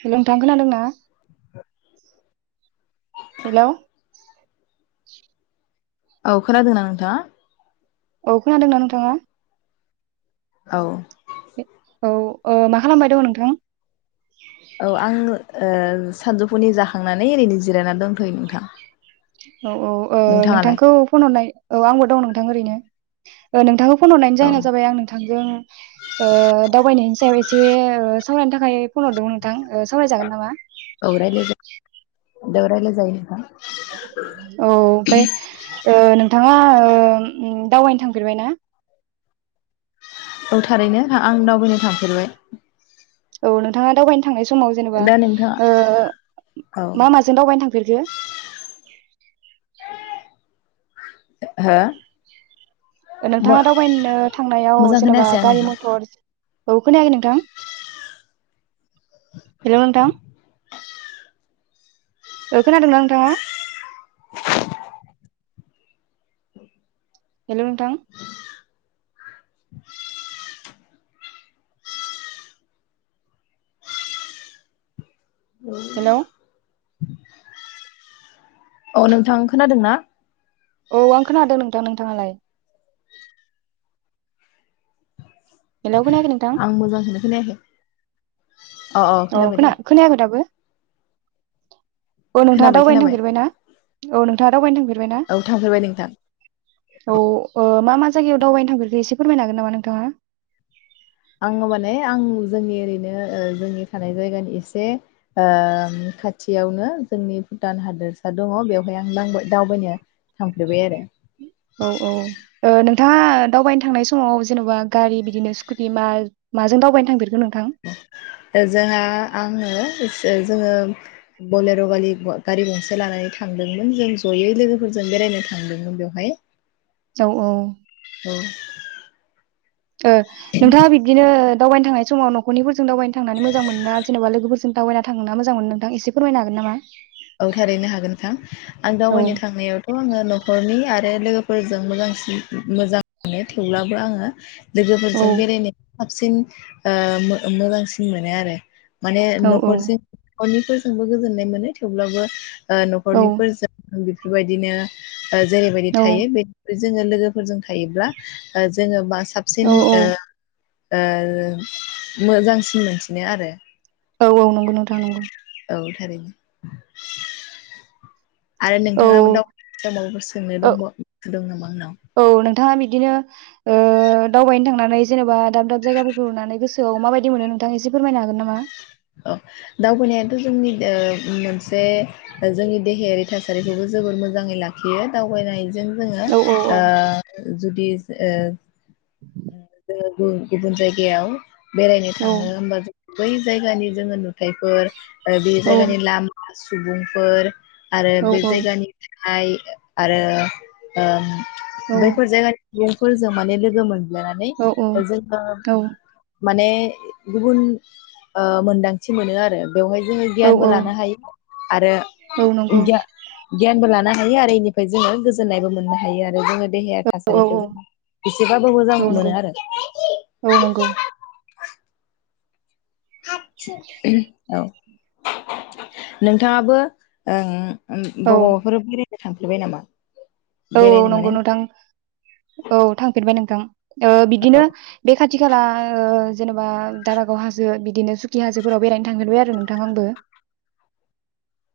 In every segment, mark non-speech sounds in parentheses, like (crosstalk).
Hello नोंथां खोनादोंना। Hello. औ खोनादोंना नोंथाङा। औ खोनादोंना नोंथाङा? औ। औ ओ मा खालामबाय दंअ नोंथां? औ आंङो। ओ सानजौफुनि जाखांनानै ओरैनो जिरायनान दंथयो नोंथां। औ औ ओ नोंथाङालाय? नोंथांखौ फन हरनाय औ आंबो दंअ नोंथां ओरैनो। ओ नोंथांओफ। फन हरनायनि औ जाहोना जाबाय आं नोंथांजों ओ दावबायनायनि सायाव एसे ओ सा सावरायनो थाखाय फन हरदोंमोन नोंथां। ओ समाय जागोन नामा? दौरायला जायो नोंथां। औ ओमफ्राय ओ नोंथां मा ओम दावबायनो थांफेरबाय ना? औथारैनो आं दावबायनो थांफ। (unintelligible) औ नोंथाङा दावबायनो। थांनाय समाव जेनेबा नोंथाङा ओ औ मा माजों दावबायनो थांफेरखो। हो नोंथाङा दावबायनो थांनायाव मोजां जेनेबा खोनायासै आं गारि नोंथां मथर औ खोनाखै नोंथां हेल' नोंथां औ खोनादोंना नोंथाङा हेल' नोंथां हेलौ औ नोंथां खोनादों ना औ आं खोनादों नोंथां नोंथाङालाय हेल' आं मोजां सो खोनायाखै अ खोना खोनायाखै दाबो (inaudible) औ नोंथाङा खोनाबाय दावबायनो खोनाबाय थांफेरबाय ना औ नों था दावबाय नो थांफेर औ थांफेरबाय नोंथां औ ओ मा मा जायगायाव दावबायनो थांफेरखो एसे फोरमायनो हागोन नामा नोंथाङा आङो माने आं जोंनि ओरैनो जोंनि थानाय जायगानि एसे खाथियावनो जोंनि भुटान हादोरसा दङ बेवहाय आं दावबायनो थांफेरबाय आरो औ औ नोंथाङा ओ दावबायनो थांनाय समाव जोंहा आङो एस जोङो बलेर' बालि गारि गंसे लानानै थांदोंमोन जों जयै लोगोफोरजों बेरायनो थांदोंमोन बेवहाय औ औ (unintelligible) ओ नोंथाङा बिदिनो दावबायनो थांनाय समाव न'खरनिफोरजों जों दावबायनो थांनानै मोजां मोना जेनेबा लोगोफोरजों दावबायना थांनो मोजां मोनो नोंथां एसे फोरमायनो हागोन नामा औ थारैनो हागोनोंथां आं औ दावबायनो थांनायावथ' आङो न'खरनि आरो आरो लोगोफोरजों मोजांसिन मोजां मोनो थेवब्लाबो आङो औ लोगोफोरजों बेरायनो साबसिन ओ मोजांसिन मोनो आरो माने औ औ न'खरजि अनेकफोरजोंबो गोजोननाय मोनो थेवब्लाबो ओ औ न'खरनिफोरजों बेफोरबायदिनो जेरैबायदि औ थायो बे जोङो लोगोफोरजों थायोब्ला जोंङो बास औ साबसिन ओ ओ मोजांसिन मोनसिनो आरो। औऔ नंगौ नोथां नंगौ। औ थारैनो। आरो औ नोंथाङाबो दा माबाफोर सोंनो दबा दं नामा होनदों? थाङा बिदिनो दावबायनो थांनानै जेनेबा दाब दाब जायगाफोरखौ नुनानै गोसोआव माबायदि मोनो नोंथाङा एसे फोरमायनो हागोन नामा? अ दावबायनायाथ' जोंनि मोनसे जोंनि देहायारि थासारिखौबो जोबोर मोजाङै लाखियो दावबायनाय जों जोङो औ औ औ ओ जुदि ओ ओ गु-गुबुन जायगायाव बेरायनो औ थाङो होमबा जों बै जायगानि जोङो नु जायफोर बे जायगानि लामा सुबुंफोर आरो औ बे जायगानि हाइ आरो ओ औ बैफोर जायगानि सुबुंफोरजों माने मोन नानै ओ जोंङो औ माने गुबुन ओ मोनदांथि मोनो आरो। बेवहाय जोङो औ गियानबो लानो हायो। औ आरो नंगौ गि गियानबो लानो हायो आरो इनिफ्राय जोङो गोजोननायबो मोननो हायो आरो जोङो। देहाया औ औ थासारिखौ औ जोंहा एसेबाबो मोजां। नंगौ मोनो आरो औ नंगौ। औ नोंथाङाबो ओ ओ औ बबावफोर बेराय थांफेरबाय नामा? औ औ बेरायनो माने नंगौ नोंथां औ थांफेरबाय नोंथां। बिदिनो बे खा थि खाला जेनेबा दारागाव हाजो बिदिनो सुकि हाजोफोराव बेरायनो थांगेरबाय आरो नोंथां आंबो।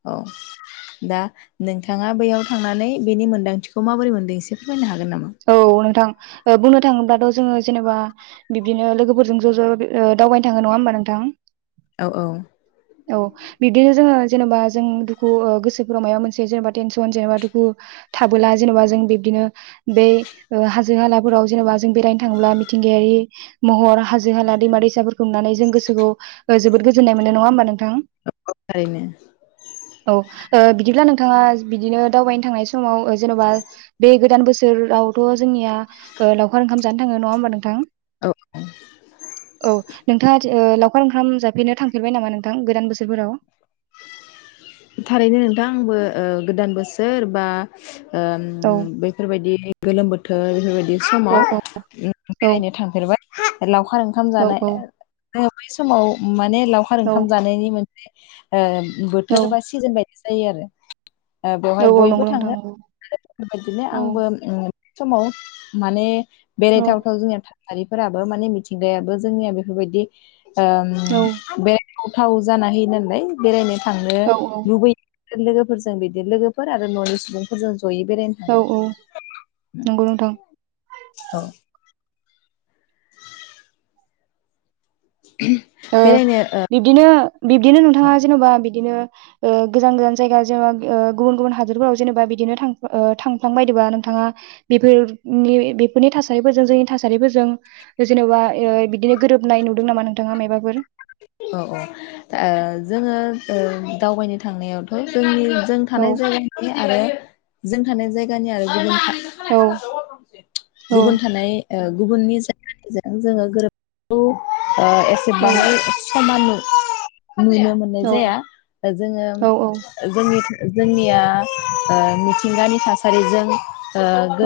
औ दा नोंथाङा बैयाव थांनानै बेनि मोनदांथिखौ माबोरै मोनदों एसे फोरमायनो हागोन नामा? औ नोंथां बुंनो थाङोब्लाथ' जोङो जेनेबा बिदिनो लोगोफोरजों ज' ज' ओ दावबायनो थाङो नङा होमबा नोंथां? औ औ। औ बिब्दिनो जोङो जेनेबा जों दुखु गोसोफोराव माबा मोनसे जेनेबा टेनसन जेनेबा दुखु थाबोला जेनेबा जों बिब्दिनो दे ओ हाजो हालाफोराव जेन'बा जों बेरायनो थाङोब्ला मिथिंगायारि महर हाजो हाला दैमा दैसाफोरखौ नुनानै जों गोसोखौ जोबोद गोजोन्नाय मोनो नङा होमबा नोंथां। औ थारैनो। औ ओ बिदिब्ला नोंथाङा बिदिनो दावबायनो थांनाय समाव जेन'बा बे गोदान बोसोर सोरावथ' जोंनिया लावखार ओंखाम जानो थाङो नङा होमबा नोंथां। औ नों थाङा दि ओ लावखार ओंखाम जाफेरनो थांफेरबाय नामा नोंथां गोदान बोसोरफोराव थारैनो नोंथां आंबो ओ गोदान बोसोर बा ओ‌ औ बैफोरबायदि गोलोम बोथोर थोर बेफोरबायदि औ समाव उम औ बेरायनो थांफेरबाय। हा हेलौ। फार ओंखाम औ जानाय। जों बै समाव माने लावखार औ ओंखाम जानायनि मोन ओ बोथोर बासि जोन बादि जायो आरो। ओ बेवहाय औ औ बयबो नंगौ नोंथां थाङो नंगौ बेबायदिनो औ आंबो समाव माने औ बेरायथावथाव जोंनिया फालिफोराबो माने मिथिंगायाबो जोंनिया बेफोरबायदि ओम बे हाथाव जाना होयो नालाय बेरायनो थाङो। औ लोगोफोरजों बिदि लोगोफोर आरो न'नि सुबुंफोरजों जयै बेरायनो औ औ थाङो नंगौ नोंथां उम औ। ओ बेरायनो औ बिब्दिनो बिब्दिनो नोंथाङा जेन'बा बि दिनो ओ गोजान गोजान जायगा जेनेबा ओ गुबुन गुबुन हादरफोराव जेनेबा बिदिनो थां ओ थांफ्लांबायदोंबा नोंथाङा बेफोरनि बेफोरनि थासारिफोरजों जोंनि थासारिफोरजों जेन'बा ओ बिदिनो गोरोबनाय नुदों नामा नोंथाङा मायबा फोर। औ औ ओ जोङो ओ दावबायनो थांनायावथ' जोंनि जों औ थानाय जायगानि आरो जों थानाय जायगानि आरो ऐ मा लेखा औ लायखा रोङाखै अरमांसे औ गुबुन थानाय ओ‌ गुबुननि जायगानिजों जोङो गोरोगौ ओ एसेबां औ समानो नुनो मोननाय औ जाया जोङो औ जोंनि (inaudible) जोंनि ओ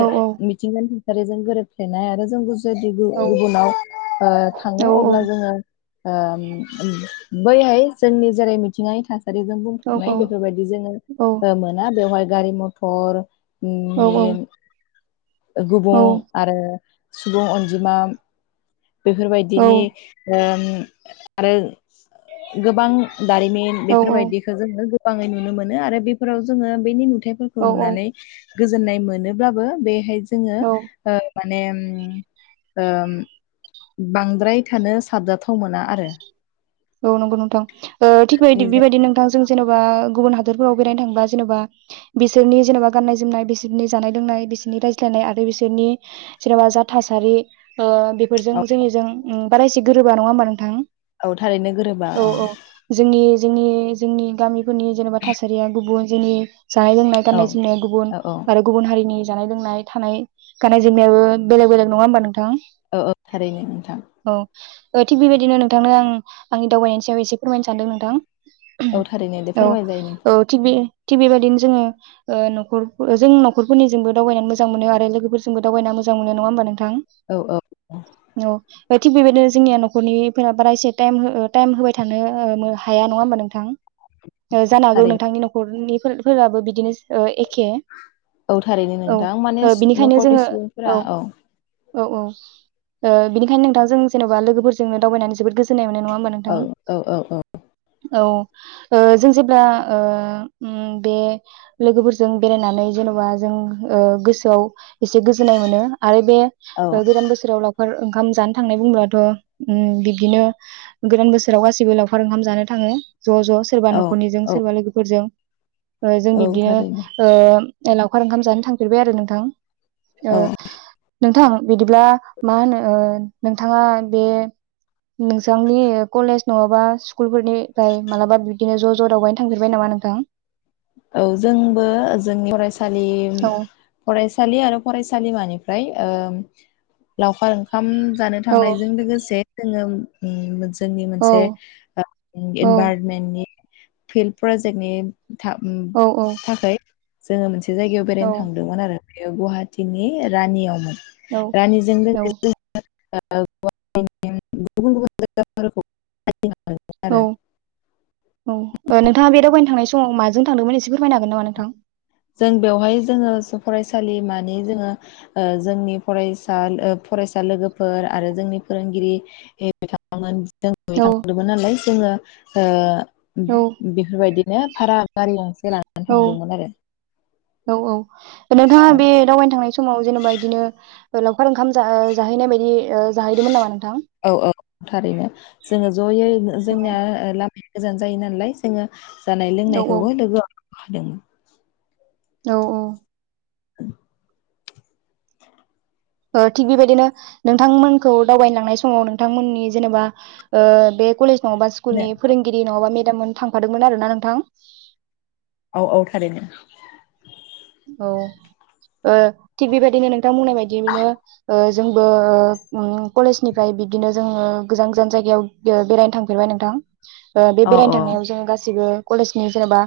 औ औ मिथिंगानि गाजों गोरोबफ्लेनाय आरो जों जुदि औ गुबुनाव ओ औ थाङो अब्ला जोङो ओम ओम बैहाय जोंनि जेरै मिथिंगानि थास आरिजों औ बुंफमनाय बेफोरबायदि जोङो ओ मोना बेवहाय गारि मथर औ- औ गुबुं आरो सुबुं अनजिमा बेफोरबायदिनि ओ आरो गोबां दारिमिन औ बेफोरबायदिखौ जोङो गोबाङै नुनो मोनो आरो बेफोराव जोङो बेनि नुथाय औ फिथाइफोरखौ नुनानै गोजोननाय मोनोब्लाबो बेहाय जोङो औ ओ माने ओ बांद्राय थानो साबजाथाव मोना आरो औ नंगौ नोंथां ओ थिगबेबाय बेबायदि नोंथांजों जेन'बा गुबुन हादरोरफोराव बेरायनो थांबा जेन'बा बिसोरनि जेनेबा गाननाय जोमनाय बिसोरनि जानाय लोंनाय बिसोरनि रायज्लायनाय आरो बिसोरनि जेनेबा जा थासारि ओ बेफोरजों औ जोंनिजों ओ बारा एसे गोरोबा नङा ओमबा नोंथां? औ थारैनो गोरोबा औ- औ जोंनि जोंनि- जोंनि गामि फोरनि जेनेबा थासारिया गुबुन जोंनि जानाय लोंनाय औ गाननाय जोमनाय गुबुन औ आरो गुबुन हारिनि जानाय लोंनाय थानाय गाननाय जोमनायाबो बेलेग बेलेग नङा होमबा नोंथां? औ औ थारैनो नोंथां औ थिग बेबायदिनो नोंथांनो आं आंनि दावबायनायनि सायाव एसे फोरमायनो सान्दों नोंथां। औ थारैनो दे औ फोरमाय जायो नोंथां औ थिग बे थिग बेबायदिनो जोङो ओ न'खर जों नखरफोरनिजोंबो दावबायनानै मोजां मोनो आरो लोगोफोरजोंबो दावबायना मोजां मोनो नङा होमबा नों थां औ औ औ थिक बेबायदिनो जोंनिया न'खरनिफोरा बारा एसे टाइम टाइम होबाय थानो हाया नङा होमबा नोंथां जानो हागौ थारैनो नोंथांनि न'खरनि फोराबो बिदिनो ओ एखे औ थारैनो औ नोंथां माने ओ बिनिखायनो न'खरनि जोङो सुबुंफोरा औ औ औ ओ बिनिखायनो नोंथां जों जेन'बा लोगोफोरजोंनो दावबायनानै जोबोद गोजोन (unintelligible) नङा होमबा औ नोंथां औ औ औ औ ओ जों जेब्ला ओ उम बे लोगोफोरजों बेरायनानै जेन'बा जों ओ गोसोआव एसे गोजोननाय मोनो आरो बे औ गोदान बोसोराव लावखार ओंखाम जानो थांनाय बुंब्लाथ' बिब्दिनो गोदान बोसोराव गासिबो लावखार ओंखाम जानो थाङो। ज' ज' सोरबा औ न'खरनिजों औ सोरबा लोगोफोरजों जों औ बिब्दिनो थारैनो ओ लावखार ओंखाम जानो थांफेरबाय आरो नोंथां? ओ औ नोंथां बिदिब्ला मा होनो नोंथाङा बे नोंथांनि कलेज नङाबा स्कुलफोरनिफ्राय मालाबा बिब्दिनो ज' ज' दावबायनो थांफेरबाय नामा नोंथां? औ जोंबो जोंनि फरायसा सालि औ फरायसालि आरो फरायसालिमानि फ्राय लावखार ओंखाम जानो औ थांनायजों लोगोसे जोङो (unintelligible) जोंनि औ मोनसे इनभाइरमेन्टनि फिल्ड प्रजेक्टनि थाब नि औ थाखै जोङो मोनसे जायगायाव औ बेरायनो थांदोंमोन आरो बेयो गुवाहाटीनि रानियावमोन। औ रानिजों औ लोगोसे (unintelligible) गुबुन गुबुन (unintelligible) औ आरो औ नोंथाङा बे दावबायनो थांनाय समाव माजों थांदोंमोन एसे फोरमायनो हागोन नामा नोंथां? जों बेवहाय जोङो फरायसालिमानि जोङो जोंनि फरायसा फरायसा लोगोफोर आरो जोंनि फोरोंगिरि बिथांमोन जों औ थांदोंमोन नालाय जोङो ओ औ बेफोरबायदिनो भारा गारि गंसे लानानै औ थांदोंमोन आरो। औ औ नोंथाङा बे दावबायनो थांनाय समाव जेनेबा बिदिनो लावखार ओंखाम जाहैनाय बायदि ओ जाहैदोंमोन नामा नोंथां? औ औ थारैनो जोङो ज'यै औ जोंनिया लामा गोजान जायो नालाय जोङो जानाय लोंनायखौबो लोगो (inaudible) औ औ (inaudible) थिग बेबायदिनो नोंथांमोनखौ दावबायनो लांनाय समाव नोंथांमोननि जेनेबा बे कलेज नङाबा स्कुनि फोरोंगिरि नङाबा (inaudible) थांफादोंमोन आरो ना नोंथां औ औ थारैनो औ थिग बेबायदिनो नोंथां बुंनाय बायदिनो जोंबो कलेजनिफ्राय बिदिनो जोङो गोजान गोजान जायगायाव बेरायनो थांफेरबाय नोंथां बे औ बेरायनो थांनायाव जोङो गाासैबो कलेजनि जेनेबा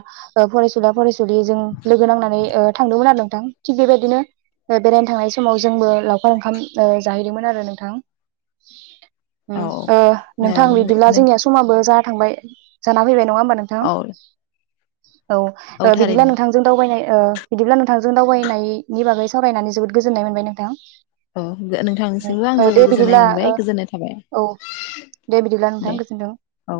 फरायसुला फरायसुलि लिजों लोगो नांनानै (unintelligible) आरो नोंथां थिग बेबायदिनो बेरायनो थांनाय समाव जोंबो लावखार ओंखाम जाहैदोंमोन आरो नोंथां ओम औ नोंथां बिदिब्ला औ जोंनिया समाबो जा थांबाय जाना फैबाय नङा होनबा नोंथां औ (inaudible) औ बिदिब्ला नोंथांजों दावबायनाय ओ बिदिब्ला नोंथांजों दावबायनायनि बागै सावरायनानै जोबोद गोजोननाय मोनबाय नोंथां। औ (unintelligible) नोंथांनिसिमबो आं ओ जोबोर दे गोजोननाय बिदिब्ला ओ मोनबाय गोजोननाय थाबाय औ दे बिदिब्ला नोंथां दे गोजोनथों। औ